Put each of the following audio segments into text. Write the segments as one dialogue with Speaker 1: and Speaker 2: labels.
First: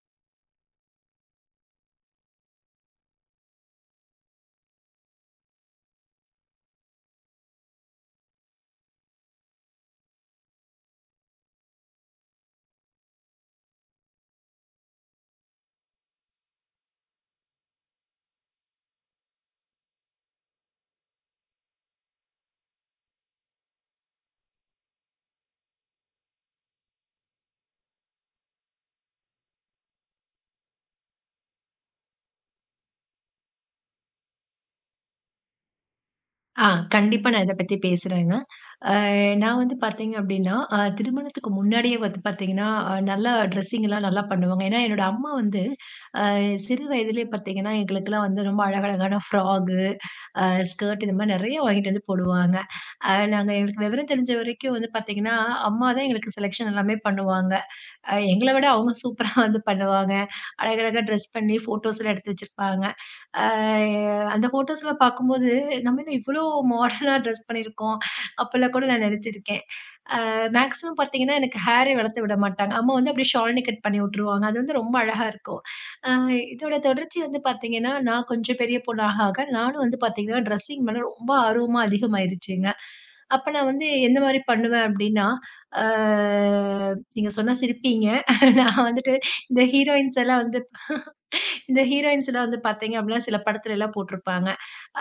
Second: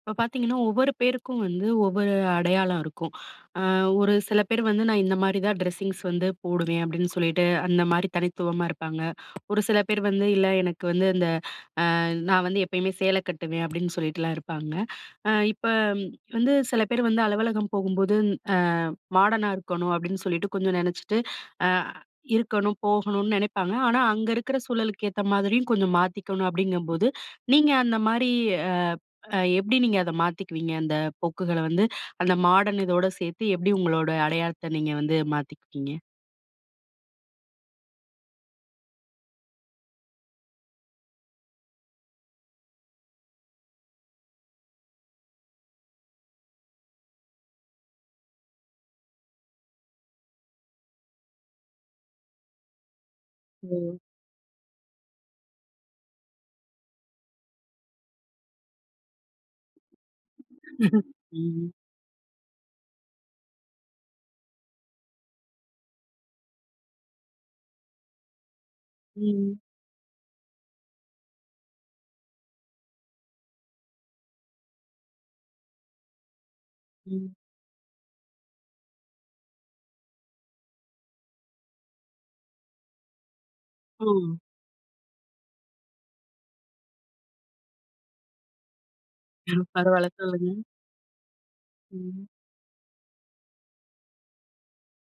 Speaker 1: இப்ப பார்த்தீங்கன்னா, ஒவ்வொரு பேருக்கும் வந்து ஒவ்வொரு அடையாளம் இருக்கும். அ ஒரு சில பேர் வந்து நான் இந்த மாரி தான் ட்ரெஸ்ஸிங்ஸ் வந்து போடுவேன் அப்படின்னு சொல்லிட்டு, அந்த மாரி தனித்துவமா இருப்பாங்க. ஒரு சில பேர் வந்து இல்ல எனக்கு வந்து அந்த நான் வந்து எப்பயுமே சேலை கட்டுவேன் அப்படின்னு சொல்லிட்டுலாம் இருப்பாங்க. அ இப்ப ம், வந்து சில பேர் வந்து அலுவலகம் போகும்போது அ மாடர்னா இருக்கணும் அப்படின்னு சொல்லிட்டு கொஞ்சம் நெனச்சுட்டு, அ இருக்கணும், போகணும்னு நெனைப்பாங்க. ஆனா, அங்க இருக்கிற சூழலுக்கு ஏத்த மாதிரியும் கொஞ்சம் மாத்திக்கணும் அப்படிங்கும்போது, நீங்க அந்த மாரி அ அ எப்படி நீங்க அத மாத்திக்குவீங்க? அந்த போக்குகள வந்து அந்த மாடர்ன் இதோட சேர்த்து எப்படி உங்களோட அடையாளத்த நீங்க வந்து மாத்திக்குவீங்க?
Speaker 2: ஆ, கண்டிப்பா நான் இத பத்தி பேசுறேங்க. அ நான் வந்து பார்த்தீங்க அப்டின்னா, திருமணத்துக்கு முன்னாடியே வந்து பார்த்தீங்கன்னா, நல்லா ட்ரெஸ்ஸிங்லாம் நல்லா பண்ணுவாங்க. ஏன்னா, என்னோட அம்மா வந்து சிறு வயதிலேயே பார்த்தீங்கன்னா, எங்களுக்கெல்லாம் வந்து ரொம்ப அழகழகான ஃப்ராகு, அ ஸ்கர்ட் இந்த மாரி நெறைய வாங்கிட்டு வந்து போடுவாங்க. நாங்க
Speaker 1: ஓ!
Speaker 2: எங்களுக்கு விவரம் தெரிஞ்ச வரைக்கும் வந்து பார்த்தீங்கன்னா, அம்மா தான் எங்களுக்கு செலக்ஷன் எல்லாமே பண்ணுவாங்க. எங்கள விட அவங்க சூப்பரா வந்து பண்ணுவாங்க. அழகழகா ட்ரெஸ் பண்ணி
Speaker 1: ம்.
Speaker 2: ஃபோட்டோஸ்லாம் எடுத்து வச்சிருப்பாங்க. அ அந்த ஃபோட்டோஸ்ல பார்க்கும்போது, நம்ம என்ன இவ்ளோ மாடர்னா ட்ரெஸ் பண்ணியிருக்கோம். அப்பல்லாம் கூட நான்
Speaker 1: ம்.
Speaker 2: நெனச்சிருக்கேன். அ மேக்ஸிமம் பார்த்தீங்கன்னா, எனக்கு ஹேரே வளர்த்து விட மாட்டாங்க. அம்மா வந்து அப்படியே ஷாலினி கட் பண்ணி விட்டுருவாங்க. அது வந்து ரொம்ப அழகா இருக்கும். அ இதோட தொடர்ச்சி
Speaker 1: ம்.
Speaker 2: வந்து பார்த்தீங்கன்னா, நான் கொஞ்சம் பெரிய பொண்ணு ஆக ஆக நானும் வந்து பார்த்தீங்கன்னா, ட்ரெஸ்ஸிங் மேல ரொம்ப ஆர்வமா அதிகமாயிருச்சுங்க. அப்ப நான் வந்து
Speaker 1: ஓ!
Speaker 2: எந்த மாரி பண்ணுவேன் அப்படின்னா, ஆ நீங்க சொன்னா சிரிப்பீங்க. நான் வந்துட்டு இந்த
Speaker 1: பரவால்ல.
Speaker 2: ஹீரோயின்ஸ் எல்லாம்
Speaker 1: சொல்லுங்க.
Speaker 2: வந்து இந்த
Speaker 1: ம்.
Speaker 2: ஹீரோயின்ஸ் எல்லாம் வந்து பார்த்தீங்க அப்படின்னா, சில படத்துல எல்லாம் போட்டிருப்பாங்க.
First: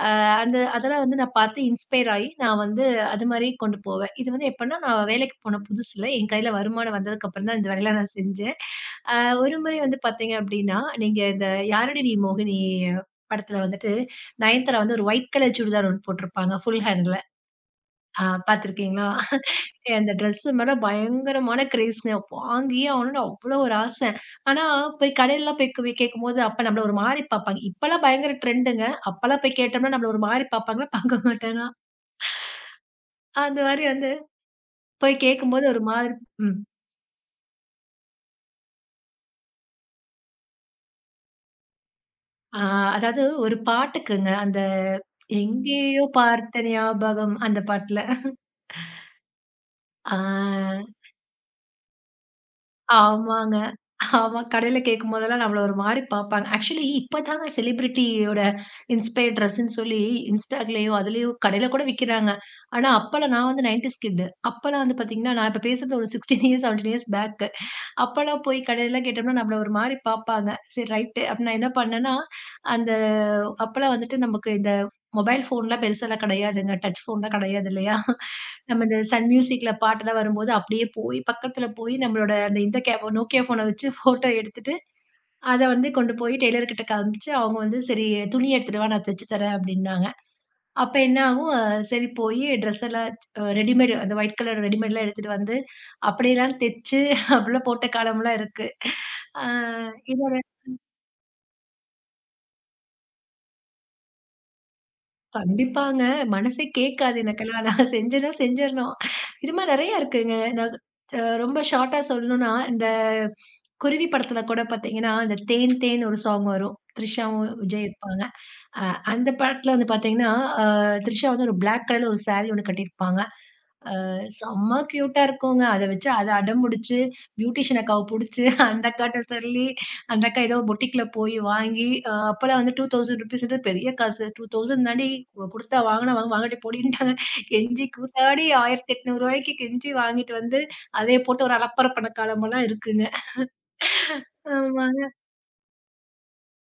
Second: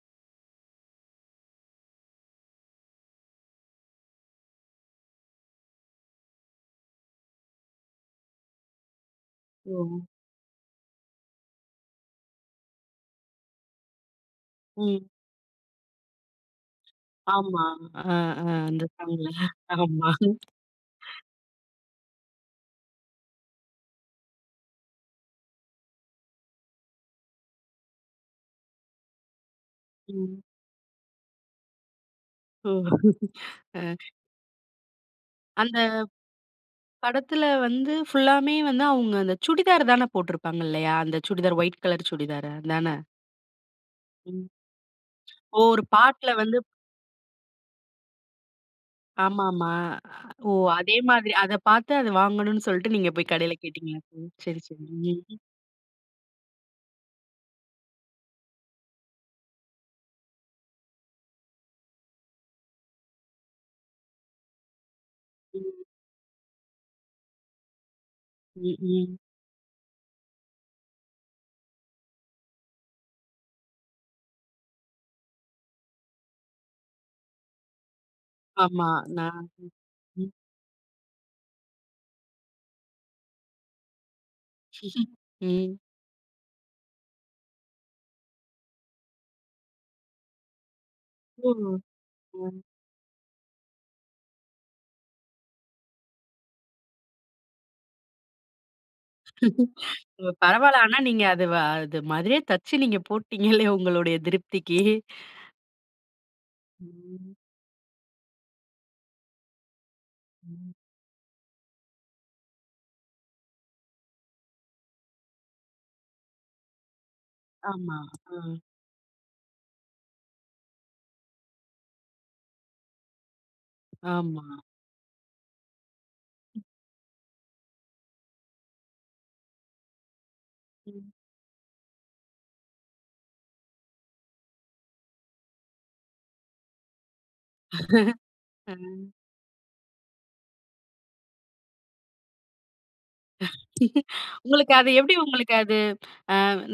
Speaker 2: அ அதெல்லாம் வந்து நான் பார்த்து இன்ஸ்பயர் ஆயி, நான் வந்து அது மாரி கொண்டு போவேன். இது வந்து எப்பன்னா, நான் வேலைக்கு போன புதுசுல என் கையில வருமானம் வந்ததுக்கப்புறம் தான் இந்த வேலையெல்லாம் நான் செஞ்சேன். அ ஒரு முறை
Speaker 1: ஓ!
Speaker 2: வந்து பார்த்தீங்க அப்படின்னா, நீங்க இந்த "யாரடி நீ மோகினி" படத்துல வந்துட்டு நயன்தாரா வந்து
Speaker 1: ம்.
Speaker 2: ஒரு ஒயிட் கலர் சுடிதார் ஒண்ணு போட்டிருப்பாங்க. ஃபுல் ஹேண்ட்ல.
Speaker 1: ஆமா. அ,
Speaker 2: அ
Speaker 1: அ அந்த
Speaker 2: பார்த்திருக்கீங்களா?
Speaker 1: சாங்ல.
Speaker 2: அந்த
Speaker 1: ஆமா.
Speaker 2: ட்ரெஸ்ஸு மேல பயங்கரமான கிரேஸ்ங்க. வாங்கியே ஆகணும்னு அவ்ளோ ஒரு ஆச. ஆனா போய் கடையிலலாம் போய் கேட்கும்போது, அப்ப நம்மள ஒரு மாரி பார்ப்பாங்க. இப்பலாம் பயங்கர ட்ரெண்டுங்க. அப்பலாம் போய் கேட்டோம்னா நம்மள ஒரு
Speaker 1: ம்.
Speaker 2: மாரி பார்ப்பாங்களா? பார்க்க மாட்டாங்களாம்.
Speaker 1: ஓ!
Speaker 2: அந்த மாரி
Speaker 1: அ
Speaker 2: வந்து போய் கேட்கும்போது ஒரு
Speaker 1: அந்த
Speaker 2: மாதிரி ம்.
Speaker 1: படத்துல வந்து ஃபுல்லாமே வந்து அவங்க அந்த சுடிதார் தான போட்டிருப்பாங்க இல்லையா? அந்த சுடிதார் ஒயிட் கலர் சுடிதார்
Speaker 2: ஆ
Speaker 1: அதான?
Speaker 2: அதாவது ஒரு பாட்டுக்குங்க.
Speaker 1: ம்.
Speaker 2: அந்த
Speaker 1: ஓ! ஒரு
Speaker 2: "எங்கேயோ
Speaker 1: பாட்டுல வந்து
Speaker 2: பார்த்த ஞாபகம்" அந்த பாட்டுல.
Speaker 1: ஆமாமா.
Speaker 2: ஆ.
Speaker 1: ஓ! அதே மாதிரி அத பார்த்து அத வாங்கணும்னு சொல்லிட்டு நீங்க போய் கடையில
Speaker 2: ஆமாங்க.
Speaker 1: கேட்டீங்களா? ம்.
Speaker 2: ஆமா.
Speaker 1: சரி,
Speaker 2: கடையில
Speaker 1: சரி. ம்.
Speaker 2: கேட்கும்போதெல்லாம் நம்மள ஒரு மாரி பார்ப்பாங்க. ஆக்சுவலி இப்பதாங்க செலிபிரிட்டியோட இன்ஸ்பயர்ட் ட்ரெஸ்ன்னு சொல்லி இன்ஸ்டாலயும், அதுலயும் கடையில கூட விக்கிறாங்க. ஆனா அப்பலாம் நான் வந்து 90ஸ் கிட். அப்பலாம் வந்து பார்த்தீங்கன்னா, நான் இப்ப
Speaker 1: ம்.
Speaker 2: பேசுறது ஒரு 16 இயர்ஸ், 17 இயர்ஸ் பேக். அப்பலாம் போய்
Speaker 1: ம்.
Speaker 2: கடையிலலாம்
Speaker 1: ம்.
Speaker 2: கேட்டோம்னா, நம்மள ஒரு மாரி பார்ப்பாங்க. சரி ரைட் அப்ப நான் என்ன பண்ணேன்னா, அந்த அப்பலாம் வந்துட்டு நமக்கு இந்த மொபைல் ஃபோன்லாம் பெருசாலாம் கிடையாதுங்க. டச் ஃபோன்லாம் கிடையாது இல்லையா? நம்ம
Speaker 1: ஆமா.
Speaker 2: இந்த சன்
Speaker 1: நான்
Speaker 2: மியூசிக்ல பாட்டெல்லாம்
Speaker 1: ம்.
Speaker 2: வரும்போது, அப்படியே போய் பக்கத்துல போய் நம்மளோட அந்த இந்த நோக்கியா ஃபோன வச்சு ஃபோட்டோ எடுத்துட்டு, அத
Speaker 1: ம்.
Speaker 2: வந்து கொண்டு போய் டெய்லர் கிட்ட காமிச்சு, அவங்க வந்து சரி துணி எடுத்துட்டு வா நான் தச்சு தரேன் அப்படின்னாங்க. அப்ப என்ன ஆகும்,
Speaker 1: ஓ!
Speaker 2: சரி போய்
Speaker 1: அ.
Speaker 2: ட்ரெஸ் எல்லாம் ரெடிமேட் அந்த ஒயிட் கலர் ரெடிமேட்லாம் எடுத்துட்டு வந்து, அப்படியெல்லாம் தச்சு அப்படிலாம் போட்ட காலம்லாம் இருக்கு. ஆ இதோட
Speaker 1: பரவால்ல. ஆனா நீங்க அது வ அது மாதிரியே தச்சு நீங்க போட்டீங்களே உங்களுடைய திருப்திக்கு.
Speaker 2: கண்டிப்பாங்க. மனசே கேட்காது
Speaker 1: ம்,
Speaker 2: எனக்கெல்லாம். நான் செஞ்சேன்னா செஞ்சிரணும். இது மாரி நெறைய இருக்குங்க.
Speaker 1: ம்.
Speaker 2: நான் அ ரொம்ப ஷார்ட்டா சொல்லணும்னா, இந்த குருவி படத்துல கூட பாத்தீங்கன்னா, அந்த தேன் தேன் ஒரு சாங் வரும். த்ரிஷாவும், விஜய்
Speaker 1: ஆமா.
Speaker 2: இருப்பாங்க.
Speaker 1: ஆ,
Speaker 2: அ அந்த படத்துல வந்து பாத்தீங்கன்னா, அ த்ரிஷா வந்து ஒரு பிளாக் கலர்ல ஒரு சாரி ஒண்ணு கட்டியிருப்பாங்க.
Speaker 1: ஆமா.
Speaker 2: செம்ம கியூட்டா இருக்குங்க. அத வச்சு அத அடம்புடிச்சு, பியூட்டிஷியன் அக்காவ புடிச்சு, அந்த அக்காட்ட சொல்லி, அந்த அக்கா ஏதோ பொட்டிக்ல
Speaker 1: ம்.
Speaker 2: போய் வாங்கி, அப்பலாம் வந்து ரூ. 2000 பெரிய காசு. 2000 தாண்டி குடுத்தா வாங்குனா வாங்கு, வாங்காட்டி போடின்ட்டாங்க. கெஞ்சி கூத்தாடி ரூ.
Speaker 1: அ.
Speaker 2: 1800 கெஞ்சி வாங்கிட்டு வந்து, அதே போட்டு ஒரு அலப்பற பண்ண காலமெல்லாம் இருக்குங்க.
Speaker 1: உங்களுக்கு அது
Speaker 2: ஆமாங்க.
Speaker 1: எப்படி உங்களுக்கு அது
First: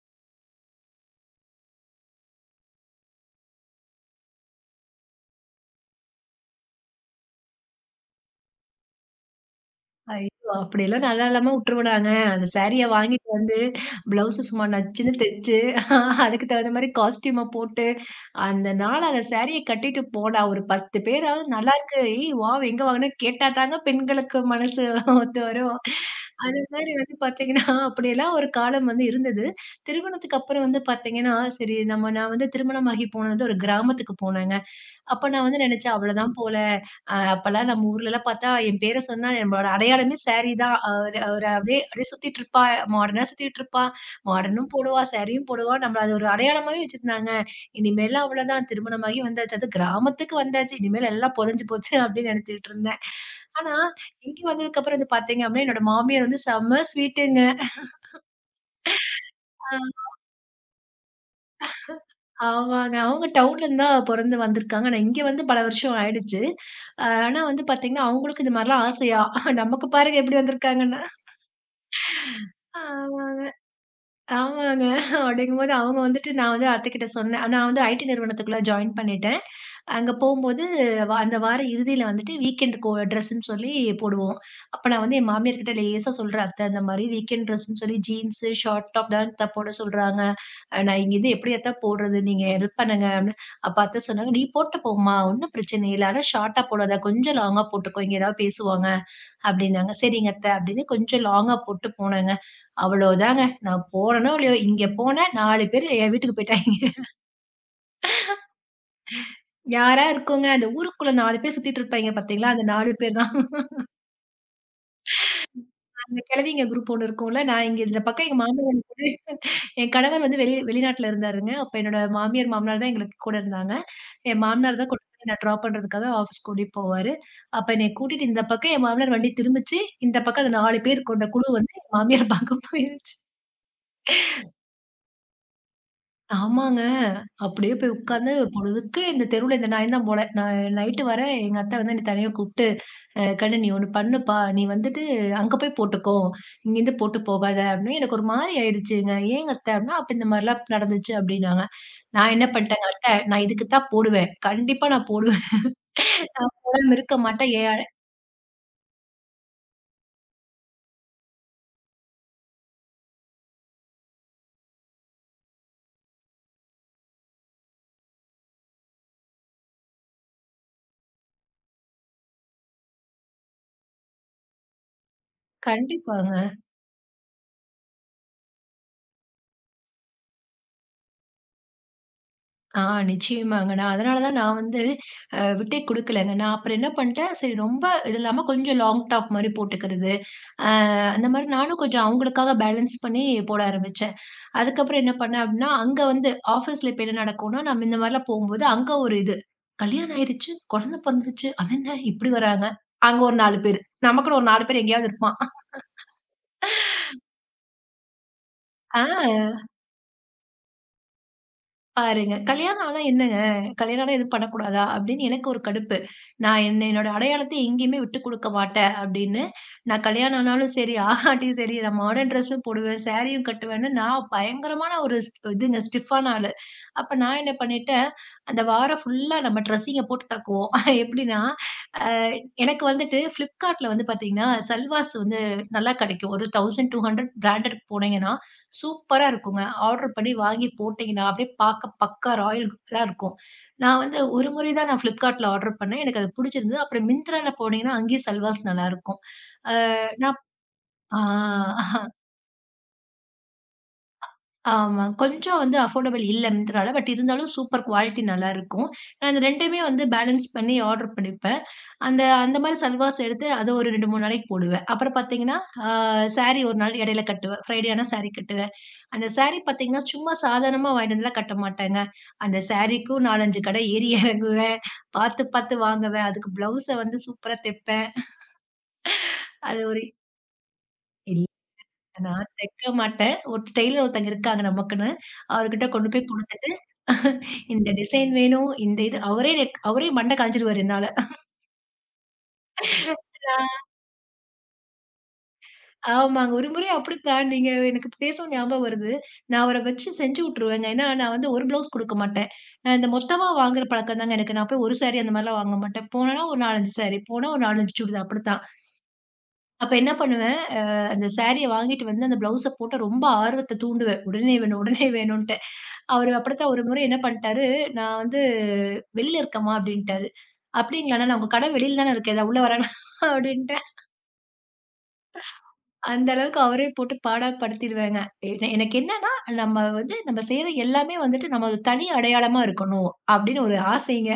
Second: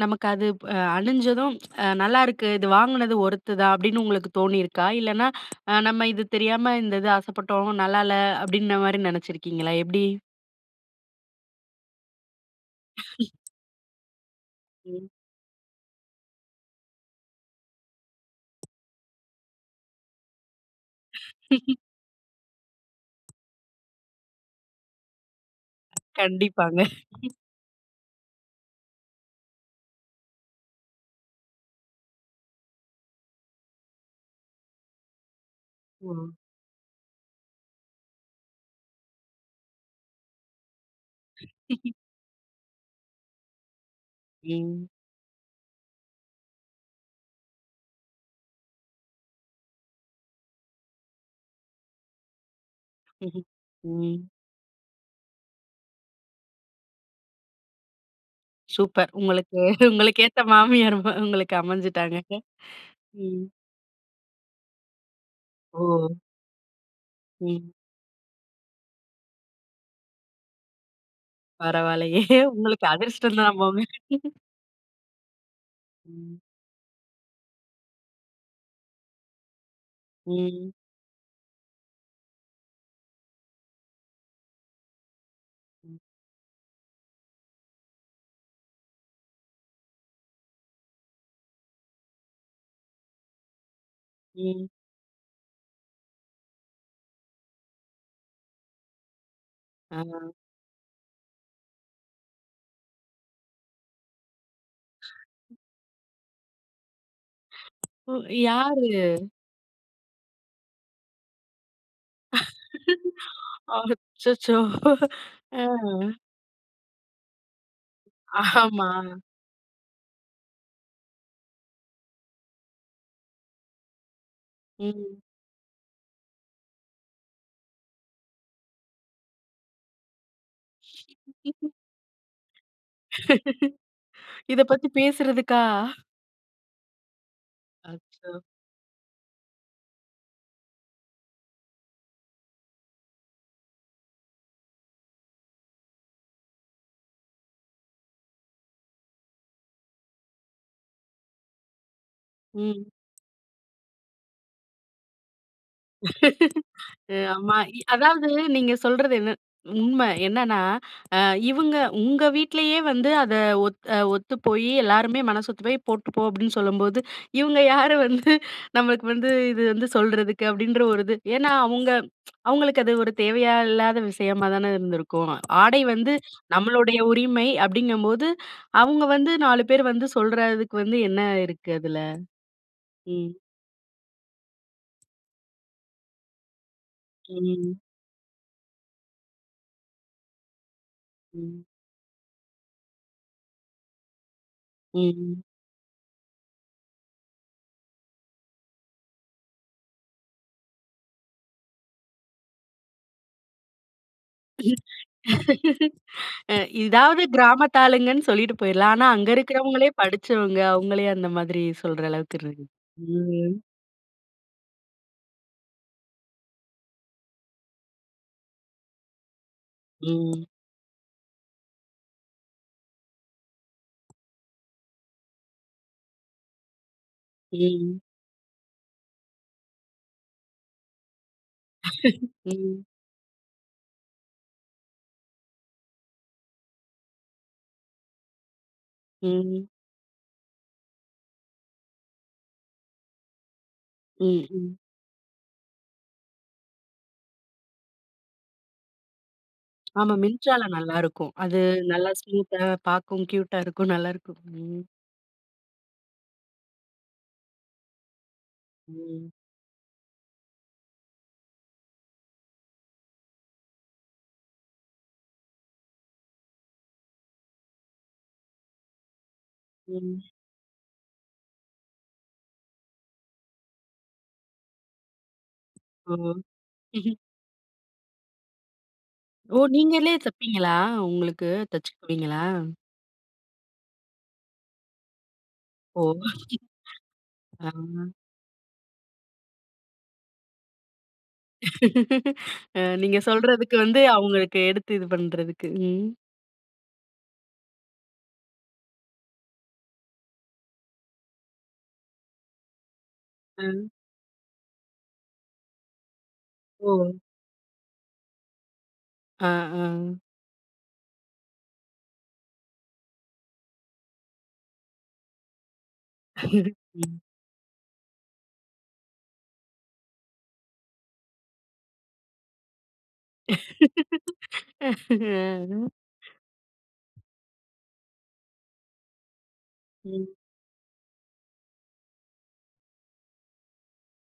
Speaker 1: நமக்கு அது அணிஞ்சதும் நல்லாருக்கு. இது வாங்குனது ஒர்த்துதா அப்படின்னு உங்களுக்கு தோணியிருக்கா? இல்லன்னா நம்ம இது தெரியாம இந்த இது ஆசைப்பட்டோம். நல்லால்ல அப்படின்ன மாரி நெனைச்சிருக்கீங்களா? எப்படி?
Speaker 2: ஐயோ! அப்படியெல்லாம் நல்லா இல்லாம உட்டுருவனாங்க. அந்த சாரிய வாங்கிட்டு வந்து பிளவுஸ சும்மா
Speaker 1: ம்.
Speaker 2: நச்சுன்னு தச்சு, அதுக்கு தகுந்த மாரி காஸ்டியூம போட்டு, அந்த நாள் அந்த சாரிய கட்டிட்டு போனா ஒரு 10 பேராவது நல்லாருக்கு. ஏய் வாவ்! எங்க வாங்குனேன்னு கேட்டா தாங்க பெண்களுக்கு மனசு ஒத்து வரும். அது
Speaker 1: கண்டிப்பாங்க.
Speaker 2: மாரி வந்து பார்த்தீங்கன்னா, அப்படியெல்லாம் ஒரு காலம் வந்து இருந்தது. திருமணத்துக்கு அப்புறம் வந்து பார்த்தீங்கன்னா, சரி நம்ம நான் வந்து திருமணமாகி போனது ஒரு கிராமத்துக்கு போனேங்க. அப்ப நான் வந்து நெனச்சேன் அவ்வளதான்
Speaker 1: ம்.
Speaker 2: போல. அப்பல்லாம் நம்ம ஊர்லலாம் பார்த்தா, என் பேர சொன்னா நம்மளோட அடையாளமே சாரி தான். ஒரு ஒரு அப்படியே அப்படியே சுத்திட்டு இருப்பா. மாடர்னா சுத்திட்டு இருப்பா. மாடர்னும்
Speaker 1: ம்.
Speaker 2: போடுவா, சாரியும் போடுவா. நம்மள அது ஒரு அடையாளமாவே வச்சிருந்தாங்க. இனிமேல்லாம் அவ்வளோதான். திருமணமாகி வந்தாச்சு. அது கிராமத்துக்கு வந்தாச்சு. இனிமேல் எல்லாம் புதஞ்சு போச்சு அப்படின்னு நினைச்சுட்டு இருந்தேன்.
Speaker 1: ம்ஹ்ம்.
Speaker 2: ஆனா,
Speaker 1: ம்.
Speaker 2: இங்க வந்ததுக்கப்புறம் வந்து பார்த்தீங்க அப்படின்னா, என்னோட மாமியார் வந்து செம்ம ஸ்வீட்டுங்க.
Speaker 1: சூப்பர். உங்களுக்கு
Speaker 2: அ
Speaker 1: உங்களுக்கு ஏத்த மாமியார் ம- உங்களுக்கு அமைஞ்சுட்டாங்க.
Speaker 2: ஆமாங்க. அவங்க
Speaker 1: ம்.
Speaker 2: டவுன்ல இருந்து தான் பொறந்து வந்திருக்காங்க. ஆனா இங்க வந்து பல
Speaker 1: ஓ!
Speaker 2: வருஷம் ஆயிடுச்சு. ஆனா வந்து
Speaker 1: ம்.
Speaker 2: பார்த்தீங்கன்னா, அவங்களுக்கும் இந்த மாரிலாம் ஆசையா, நமக்கு பாருங்க எப்படி வந்திருக்காங்கன்னு.
Speaker 1: பரவாயில்லையே! உங்களுக்கு அதிர்ஷ்டம்
Speaker 2: ஆமாங்க,
Speaker 1: தான் போங்க.
Speaker 2: ஆமாங்க. அப்படிங்கும்போது அவங்க வந்துட்டு
Speaker 1: ம்.
Speaker 2: நான் வந்து அத்தைகிட்ட சொன்னேன். நான் வந்து ஐடி நிறுவனத்துக்குள்ள ஜாயின் பண்ணிட்டேன். அங்க போம்போது
Speaker 1: ம்.
Speaker 2: அந்த வார இறுதியில வந்துட்டு வீக்கெண்ட் கோ ட்ரெஸ்ன்னு சொல்லி போடுவோம். அப்ப நான் வந்து என் மாமியார்கிட்ட லேசா சொல்றேன், "அத்தை இந்த மாரி வீக்கெண்ட் ட்ரெஸ்ன்னு சொல்லி ஜீன்ஸ், ஷார்ட் டாப் தான் அத்தை போட சொல்றாங்க. நான் இங்க இது எப்படி அத்தை போடுறது? நீங்க ஹெல்ப் பண்ணுங்க." அப்படின்னு. அப்ப அத்தை சொன்னாங்க, "நீ
Speaker 1: ம்.
Speaker 2: போட்டு போம்மா, ஒண்ணும் பிரச்சனை இல்ல. ஆனா ஷார்ட்டா போடாத. கொஞ்சம் லாங்கா போட்டுக்கோ. இங்க ஏதாவது பேசுவாங்க." அப்படின்னாங்க.
Speaker 1: ஆ.
Speaker 2: "சரிங்க அத்த" அப்படின்னு கொஞ்சம் லாங்கா போட்டு போனேங்க. அவ்வளோதாங்க. நான் போனேனோ இல்லையோ, இங்க போனேன் 4 பேரு என் வீட்டுக்கு போய்ட்டாய்ங்க.
Speaker 1: ஓ யாரு?
Speaker 2: யாரா இருக்குங்க, அந்த ஊருக்குள்ள 4 பேர் சுத்திட்டு இருப்பாய்ங்க பார்த்தீங்களா, அந்த 4 பேர் தான்.
Speaker 1: அச்சச்சோ! ஆ.
Speaker 2: அந்த கிழவிங்க குரூப் ஒண்ணு இருக்கும்ல, நான் இங்க இந்த பக்கம் எங்க மாமியார்
Speaker 1: ஆமா.
Speaker 2: வந்து என் கணவர் வந்து வெளிநாட்டுல இருந்தாருங்க. அப்ப என்னோட மாமியார், மாமனார் தான் எங்களுக்கு கூட இருந்தாங்க. என் மாமனார் தான் கொண்டு
Speaker 1: ம்.
Speaker 2: போய் என்ன ட்ராப் பண்றதுக்காக ஆஃபீஸ் கூட்டிட்டு போவாரு. அப்ப என்னைய கூட்டிட்டு இந்த பக்கம் என் மாமனார் வண்டி திரும்பிச்சு, இந்த பக்கம் அந்த 4 பேர் கொண்ட குழு வந்து என் மாமியார் பக்கம் போயிருச்சு.
Speaker 1: இத பத்தி பேசுறதுக்கா?
Speaker 2: ஆமாங்க. அப்படியே போய் உட்கார்ந்து
Speaker 1: அச்சோ!
Speaker 2: பொழுதுக்கு இந்த தெருவுல இந்த நாய் தான் போல. நான் நைட்டு வரேன். எங்க அத்தை வந்து என்னை தனியா கூப்ட்டு, கண்ணு நீ ஒண்ணு பண்ணுப்பா. நீ வந்துட்டு அங்க போய் போட்டுக்கோ. இங்கேருந்து போட்டு போகாத" அப்படின்னு எனக்கு ஒரு மாரி ஆயிடுச்சுங்க. "ஏங்க அத்த?" அப்படின்னா, "அப்ப இந்த மாரிலாம் நடந்துச்சு" அப்படின்னாங்க. நான் என்ன
Speaker 1: ம்.
Speaker 2: பண்ணிட்டேங்க, "அத்தை நான் இதுக்கு தான் போடுவேன். கண்டிப்பா நான் போடுவேன். நான் போடாம இருக்க மாட்டேன்."
Speaker 1: ஆமா. இ
Speaker 2: ஏன்
Speaker 1: அதாவது நீங்க சொல்றது என்ன உண்ம. என்னன்னா, அ இவங்க உங்க வீட்லயே வந்து அத ஒத் ஒத்து போயி எல்லாருமே மனசொத்து போய் போட்டுப்போ அப்படின்னு சொல்லும்போது, இவங்க யாரு வந்து நம்மளுக்கு வந்து இது வந்து சொல்றதுக்கு அப்படின்ற ஒரு இது. ஏன்னா அவங்க அவங்களுக்கு அது ஒரு தேவையா இல்லாத விஷயமா தானே இருந்திருக்கும். ஆடை வந்து
Speaker 2: கண்டிப்பாங்க.
Speaker 1: நம்மளுடைய உரிமை அப்படிங்கும்போது, அவங்க வந்து 4 பேர் வந்து சொல்றதுக்கு வந்து என்ன இருக்கு அதுல?
Speaker 2: ஆ
Speaker 1: ம்.
Speaker 2: நிச்சயமாங்க. நான் அதனால தான் நான் வந்து விட்டே குடுக்கலங்க. நான் அப்புறம் என்ன பண்ணிட்டேன், சரி
Speaker 1: ம்.
Speaker 2: ரொம்ப இது இல்லாம கொஞ்சம் லாங் டாப் மாரி போட்டுக்கிறது. அ அந்த மாரி
Speaker 1: ம்.
Speaker 2: நானும் கொஞ்சம் அவங்களுக்காக பேலன்ஸ் பண்ணி போட ஆரம்பிச்சேன். அதுக்கப்புறம் என்ன பண்ணேன்
Speaker 1: ம்.
Speaker 2: அப்படின்னா, அங்க வந்து ஆஃபீஸ்ல இப்ப என்ன நடக்கும்னா, நம்ம இந்த மாரிலாம் போம்போது அங்க ஒரு இது. கல்யாணம் ஆயிருச்சு, குழந்தை பொறந்துருச்சு, அதென்ன இப்படி வராங்க? அங்க ஒரு 4 பேரு. நமக்குன்னு ஒரு 4 பேர் எங்கேயாவது இருப்பான்.
Speaker 1: அ இதாவது கிராமத்தாளுங்கன்னு சொல்லிட்டு போயிரலாம்.
Speaker 2: ஆ.
Speaker 1: ஆனா அங்க இருக்கிறவங்களே படிச்சவங்க. அவங்களே அந்த மாதிரி சொல்ற
Speaker 2: பாருங்க.
Speaker 1: அளவுக்கு இருக்கு.
Speaker 2: கல்யாணம் ஆனா என்னங்க?
Speaker 1: ம்.
Speaker 2: கல்யாணம் ஆனா எதுவும் பண்ணக்கூடாதா? அப்படின்னு எனக்கு ஒரு கடுப்பு. நான் என்ன என்னோட அடையாளத்தை எங்கேயுமே விட்டுக் குடுக்க மாட்டேன் அப்படின்னு, நான் கல்யாணம்
Speaker 1: ம்.
Speaker 2: ஆனாலும் சரி, ஆகாட்டியும் சரி, நான் மாடர்ன் ட்ரெஸ்ஸும் போடுவேன், சாரியும் கட்டுவேன்னு நான் பயங்கரமான ஒரு ஸ் இதுங்க ஸ்டிஃபான ஆளு. அப்ப நான் என்ன
Speaker 1: ம்.
Speaker 2: பண்ணிட்டேன், அந்த வாரம் ஃபுல்லா நம்ம ட்ரெஸ்ஸிங்க போட்டு தாக்குவோம். எப்படின்னா, அ எனக்கு
Speaker 1: ம்.
Speaker 2: வந்துட்டு Flipkartல வந்து பாத்தீங்கன்னா, சல்வார்ஸ் வந்து நல்லா கெடைக்கும். ஒரு 1200 பிராண்டட் போனீங்கன்னா, சூப்பரா இருக்குங்க.
Speaker 1: ம்.
Speaker 2: ஆர்டர் பண்ணி வாங்கி போட்டீங்கன்னா, அப்படியே பார்க்க பக்கா ராயல் லுக்ல இருக்கும். நான் வந்து
Speaker 1: ம்.
Speaker 2: ஒரு முறை
Speaker 1: ம்.
Speaker 2: தான் நான் Flipkartல ஆர்டர் பண்ணேன். எனக்கு அது புடிச்சிருந்தது. அப்புறம் Myntraல போனீங்கன்னா, அங்கேயும் சல்வாஸ் நல்லாருக்கும். அ
Speaker 1: ஆமா.
Speaker 2: நான்
Speaker 1: மின்ட்ரால
Speaker 2: ஆ
Speaker 1: நல்லாருக்கும். அது நல்லா ஸ்மூத்தா பார்க்கவும் கியூட்டா இருக்கும். நல்லாருக்கும். ம்.
Speaker 2: ஆமா. கொஞ்சம் வந்து அஃபோர்டபிள் இல்ல Myntraல. பட் இருந்தாலும் சூப்பர் குவாலிட்டி நல்லாருக்கும். நான்
Speaker 1: ம்.
Speaker 2: இந்த 2யுமே வந்து பேலன்ஸ் பண்ணி ஆர்டர் பண்ணிப்பேன். அந்த அந்த மாரி சல்வாஸ் எடுத்து அத ஒரு 2, 3 நாளைக்கு போடுவேன். அப்புறம் பார்த்தீங்கன்னா, ஆ சாரி ஒரு நாள் இடையில கட்டுவேன். ஃப்ரைடே ஆனா சாரி கட்டுவேன். அந்த சாரி பார்த்தீங்கன்னா,
Speaker 1: ம்.
Speaker 2: சும்மா சாதாரணமா வாங்கிட்டு வந்துலாம் கட்ட மாட்டேங்க. அந்த சாரிக்கும் 4, 5 கட ஏறி இறங்குவேன். பார்த்து, பார்த்து
Speaker 1: ஓ!
Speaker 2: வாங்குவேன். அதுக்கு ப்ளவுஸ வந்து சூப்பரா தைப்பேன்.
Speaker 1: ஓ!
Speaker 2: அது ஒரு
Speaker 1: நீங்களே தப்பீங்களா?
Speaker 2: இல்ல
Speaker 1: உங்களுக்கு தச்சுக்குவீங்களா?
Speaker 2: நான் தைக்க மாட்டேன். ஒரு டெய்லர் ஒருத்தங்க இருக்காங்க நமக்குன்னு. அவர்கிட்ட
Speaker 1: ஓ!
Speaker 2: கொண்டு போய் குடுத்துட்டு,
Speaker 1: ஆ.
Speaker 2: இந்த டிசைன் வேணும். இந்த இது அவரே மண்டை காய்ஞ்சிருவாரு என்னால.
Speaker 1: நீங்க சொல்றதுக்கு வந்து அவங்களுக்கு எடுத்து இது பண்றதுக்கு. ம்.
Speaker 2: ஆமாங்க. ஒரு முறை அப்படித்தான் நீங்க எனக்கு பேசவும் ஞாபகம் வருது. நான் அவர வச்சு செஞ்சு விட்டுருவேங்க. ஏன்னா, நான் வந்து ஒரு ப்ளவுஸ் குடுக்க மாட்டேன். நான் இந்த மொத்தமா
Speaker 1: அ.
Speaker 2: வாங்குற பழக்கம் தாங்க எனக்கு. நான் போய் ஒரு சாரி அந்த மாரிலாம் வாங்க மாட்டேன். போனேன்னா ஒரு 4,
Speaker 1: ஓ!
Speaker 2: 5 சாரி, போனா ஒரு 4, 5 சுடிதார் அப்படித்தான்.
Speaker 1: ஆ, ஆ.
Speaker 2: அப்ப என்ன பண்ணுவேன், அந்த சாரிய வாங்கிட்டு வந்து அந்த ப்ளவுஸ போட்டு ரொம்ப ஆர்வத்த தூண்டுவேன். உடனே வேணும், உடனே வேணும்ன்ட்டு. அவரு அப்படித்தான்
Speaker 1: ம்.
Speaker 2: ஒரு முறை என்ன பண்ணிட்டாரு, நான் வந்து வெளில இருக்கேம்மா அப்படின்ட்டாரு. அப்படிங்களா அண்ணா நான் உங்க கடை வெளில தானே இருக்கேன். நான் உள்ள வரேனா அப்படின்ட்டு. அந்த அளவுக்கு அவரே போட்டு பாடப்படுத்திருவேங்க. எனக்கு என்னன்னா, நம்ம வந்து
Speaker 1: ம்.
Speaker 2: நம்ம செய்ற எல்லாமே வந்துட்டு நம்ம ஒரு தனி அடையாளமா இருக்கணும், அப்படின்னு ஒரு ஆசைங்க.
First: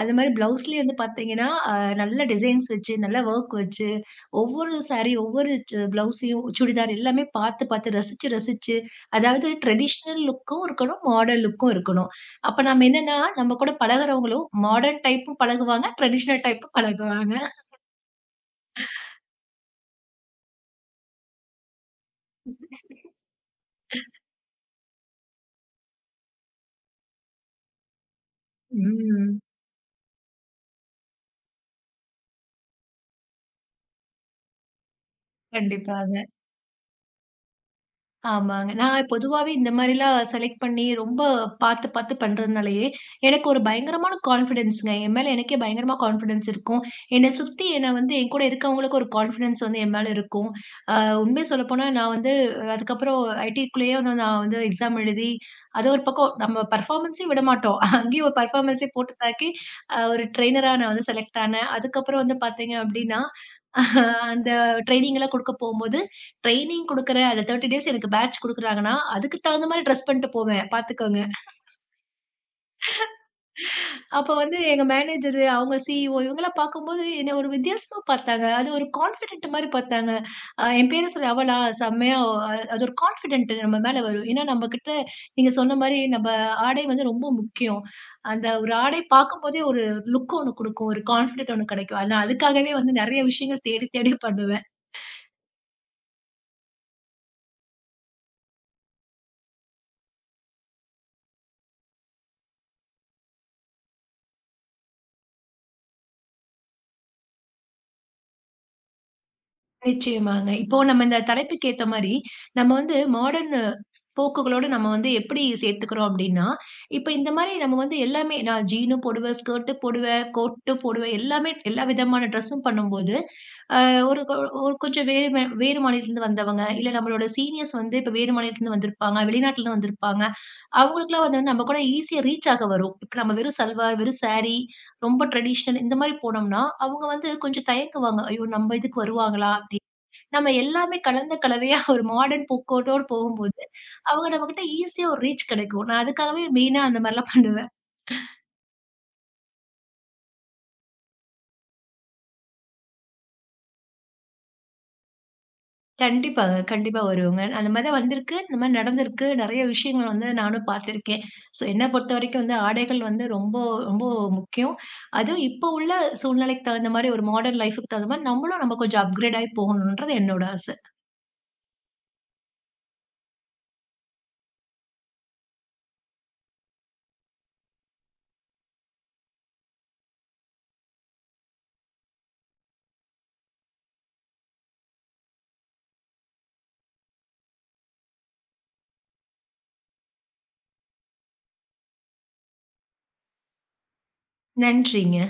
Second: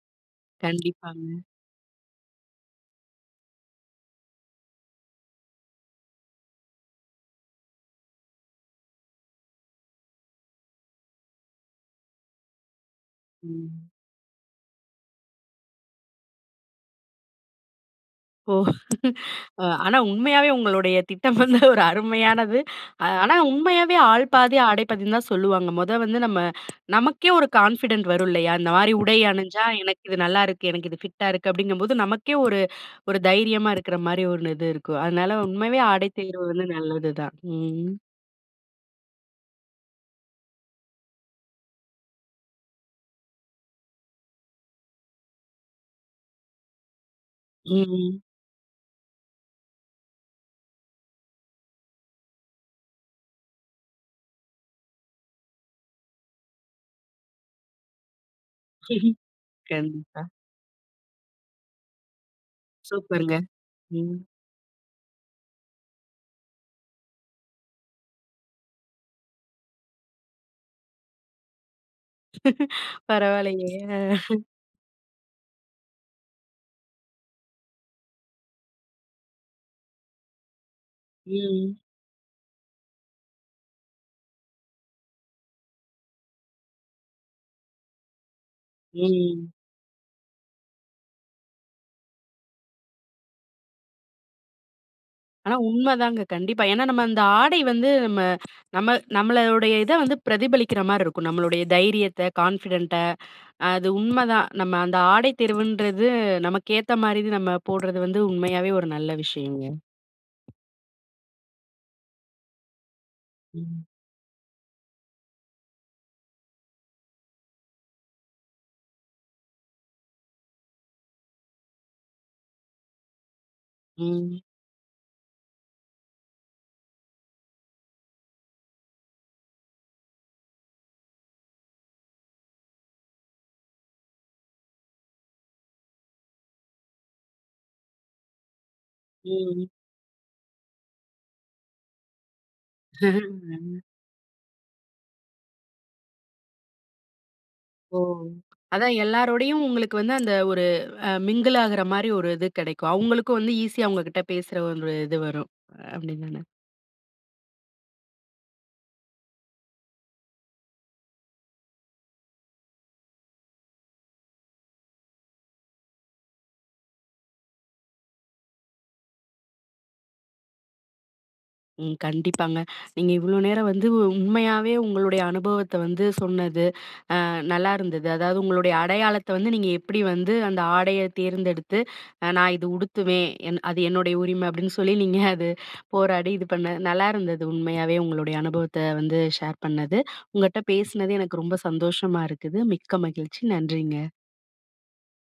Speaker 2: அது மாரி பிளவுஸ்லயே வந்து
Speaker 1: கண்டிப்பாங்க.
Speaker 2: பார்த்தீங்கன்னா, நல்ல டிசைன்ஸ் வச்சு, நல்ல வொர்க் வச்சு, ஒவ்வொரு சாரி, ஒவ்வொரு பிளவுஸையும், சுடிதார் எல்லாமே பார்த்து பார்த்து ரசிச்சு ரசிச்சு, அதாவது ட்ரெடிஷனல் லுக்கும் இருக்கணும், மாடர்ன் லுக்கும் இருக்கணும். அப்ப நம்ம என்னன்னா, நம்ம கூட
Speaker 1: ம்.
Speaker 2: பழகுறவங்களும் மாடர்ன் டைப்பும் பழகுவாங்க, ட்ரெடிஷனல் டைப்பும் பழகுவாங்க.
Speaker 1: ஓ! ஆனா உண்மையாவே உங்களுடைய திட்டம் வந்து ஒரு அருமையானது. ஆனா உண்மையாவே ஆள் பாதி, ஆடை பாதின்னு தான் சொல்லுவாங்க. மொத வந்து நம்ம நமக்கே ஒரு கான்ஃபிடென்ட் வரும் இல்லையா? இந்த மாரி உடை
Speaker 2: ம்.
Speaker 1: அணிஞ்சா எனக்கு இது நல்லா இருக்கு. எனக்கு இது ஃபிட்டா இருக்கு அப்படிங்கும்போது நமக்கே ஒரு ஒரு தைரியமா இருக்கிற மாரி ஒண்ணு இது இருக்கும். அதனால உண்மையாவே ஆடை
Speaker 2: கண்டிப்பாங்க.
Speaker 1: தேர்வு வந்து நல்லது தான். ம்.
Speaker 2: ஆமாங்க. நான் பொதுவாவே இந்த மாரிலாம் செலக்ட் பண்ணி ரொம்ப பார்த்து, பார்த்து பண்றதுனாலயே, எனக்கு ஒரு பயங்கரமான கான்ஃபிடன்ஸ்ங்க. என் மேல எனக்கே பயங்கரமா கான்ஃபிடன்ஸ் இருக்கும். என்ன சுத்தி என்ன வந்து
Speaker 1: ம்.
Speaker 2: என் கூட இருக்கவங்களுக்கு ஒரு கான்ஃபிடன்ஸ் வந்து என் மேல இருக்கும். அ உண்மைய சொல்லப்போனா, நான் வந்து அதுக்கப்புறம் ஐடிக்குள்ளேயே வந்து நான் வந்து எக்ஸாம் எழுதி, அது ஒரு பக்கம் நம்ம பெர்ஃபார்மன்ஸே விட மாட்டோம். அங்கேயும் ஒரு பெர்ஃபார்மன்ஸே போட்டு தாக்கி, ஒரு
Speaker 1: கண்டிப்பா.
Speaker 2: ட்ரெய்னரா நான் வந்து செலக்ட் ஆனேன். அதுக்கப்புறம் வந்து பார்த்தீங்க அப்டின்னா,
Speaker 1: சூப்பருங்க. ம்.
Speaker 2: அந்த ட்ரெய்னிங்லாம் குடுக்க போம்போது ட்ரெய்னிங் குடுக்குறேன். அதுல 30 டேஸ் எனக்கு பேட்ச் குடுக்குறாங்கன்னா, அதுக்கு தகுந்த மாரி டிரெஸ் பண்ணிட்டு போவேன். பாத்துக்கோங்க.
Speaker 1: பரவாயில்லையே!
Speaker 2: அப்ப வந்து எங்க மேனேஜரு, அவங்க சிஇஓ இவங்கலாம் பார்க்கும்போது என்ன ஒரு வித்தியாசமா பார்த்தாங்க. அது ஒரு கான்ஃபிடென்ட் மாரி பார்த்தாங்க. என் பேர சொல்லி அவளா
Speaker 1: ம்.
Speaker 2: செம்மையா அது ஒரு கான்ஃபிடென்ட் நம்ம மேல வரும். ஏன்னா நம்மகிட்ட நீங்க சொன்ன மாரி நம்ம ஆடை வந்து ரொம்ப முக்கியம். அந்த ஒரு ஆடை
Speaker 1: ம்.
Speaker 2: பார்க்கும்போதே ஒரு லுக் ஒண்ணு குடுக்கும். ஒரு கான்ஃபிடென்ட் ஒண்ணு கெடைக்கும். ஆனா அதுக்காகவே வந்து நெறைய விஷயங்கள் தேடி தேடி பண்ணுவேன்.
Speaker 1: ஆனா உண்மதாங்க கண்டிப்பா. ஏன்னா நம்ம அந்த ஆடை வந்து நம்ம நம்ம நம்மளுடைய இத வந்து பிரதிபலிக்கிற மாரி இருக்கும். நம்மளுடைய தைரியத்த, கான்ஃபிடென்ட்ட அது உண்மதான். நம்ம அந்த ஆடை தேர்வுன்றது நமக்கு ஏத்த மாரி நம்ம போடுறது வந்து உண்மையாவே ஒரு நல்ல விஷயங்க.
Speaker 2: நிச்சயமாங்க. இப்போ நம்ம இந்த தலைப்புக்கு ஏத்த மாரி, நம்ம வந்து மாடர்ன்
Speaker 1: ம்.
Speaker 2: போக்குகளோட நம்ம வந்து எப்படி சேர்த்துக்கிறோம் அப்படின்னா, இப்ப இந்த மாரி நம்ம வந்து எல்லாமே நான் ஜீனும் போடுவேன், ஸ்கர்ட் போடுவேன், கோட்டு போடுவேன். எல்லாமே எல்லா விதமான ட்ரெஸ்ஸும் பண்ணும்போது, அ ஒரு கொ
Speaker 1: ம்.
Speaker 2: ஒரு கொஞ்சம் வேறு மாநிலத்திலருந்து வந்தவங்க, இல்ல நம்மளோட சீனியர்ஸ் வந்து இப்ப வேறு மாநிலத்திலருந்து வந்திருப்பாங்க, வெளிநாட்டிலருந்து வந்திருப்பாங்க. அவங்களுக்கெல்லாம் வந்து நம்ம கூட ஈஸியா ரீச் ஆக வரும். இப்ப நம்ம வெறும் சல்வார், வெறும் சாரி, ரொம்ப ட்ரெடிஷனல் இந்த மாரி போனோம்னா, அவங்க வந்து கொஞ்சம் தயங்குவாங்க. ஐயோ! நம்ம இதுக்கு வருவாங்களா?
Speaker 1: ம்.
Speaker 2: நம்ம எல்லாமே கலந்த கலவையா ஒரு மாடர்ன் போக்கோட்டோட போகும்போது, அவங்க நம்மகிட்ட ஈஸியா ஒரு ரீச் கிடைக்கும். நான் அதுக்காகவே மெயினா அந்த மாரிலாம் பண்ணுவேன்.
Speaker 1: ஓ! அதான் எல்லாரோடையும் உங்களுக்கு வந்து அந்த ஒரு மிங்கிள் ஆகுற மாரி ஒரு இது கிடைக்கும். அவங்களுக்கும் வந்து ஈஸியா உங்ககிட்ட பேசுற ஒரு இது வரும். அப்டிதான?
Speaker 2: கண்டிப்பாங்க. கண்டிப்பா வருவேங்க. அந்த மாரி தான் வந்திருக்கு. இந்த மாரி நடந்திருக்கு. நெறைய விஷயங்கள் வந்து நானும் பார்த்திருக்கேன். ஸோ என்ன பொறுத்தவரைக்கும் வந்து ஆடைகள் வந்து ரொம்ப ரொம்ப முக்கியம். அதுவும் இப்போ உள்ள சூழ்நிலைக்கு தகுந்த மாரி ஒரு மாடர்ன் லைஃப்க்கு தகுந்த மாரி நம்மளும் நம்ம கொஞ்சம் அப்கிரேட் ஆயி போகணுன்றது என்னோட ஆசை.
Speaker 1: ம். கண்டிப்பாங்க. நீங்க இவ்ளோ நேரம் வந்து உண்மையாவே உங்களுடைய அனுபவத்த வந்து சொன்னது, நல்லா இருந்தது. அதாவது உங்களுடைய அடையாளத்த வந்து நீங்க எப்படி வந்து அந்த ஆடைய தேர்ந்தெடுத்து, நான் இது உடுத்துவேன். என் அது என்னுடைய உரிமை அப்படின்னு சொல்லி நீங்க அது போராடி இது பண்ண நல்லா இருந்தது உண்மையாவே உங்களுடைய அனுபவத்த வந்து ஷேர் பண்ணது. உங்கட்ட பேசினது எனக்கு ரொம்ப சந்தோஷமா இருக்குது. மிக்க மகிழ்ச்சி. நன்றிங்க.
Speaker 2: நன்றிங்க.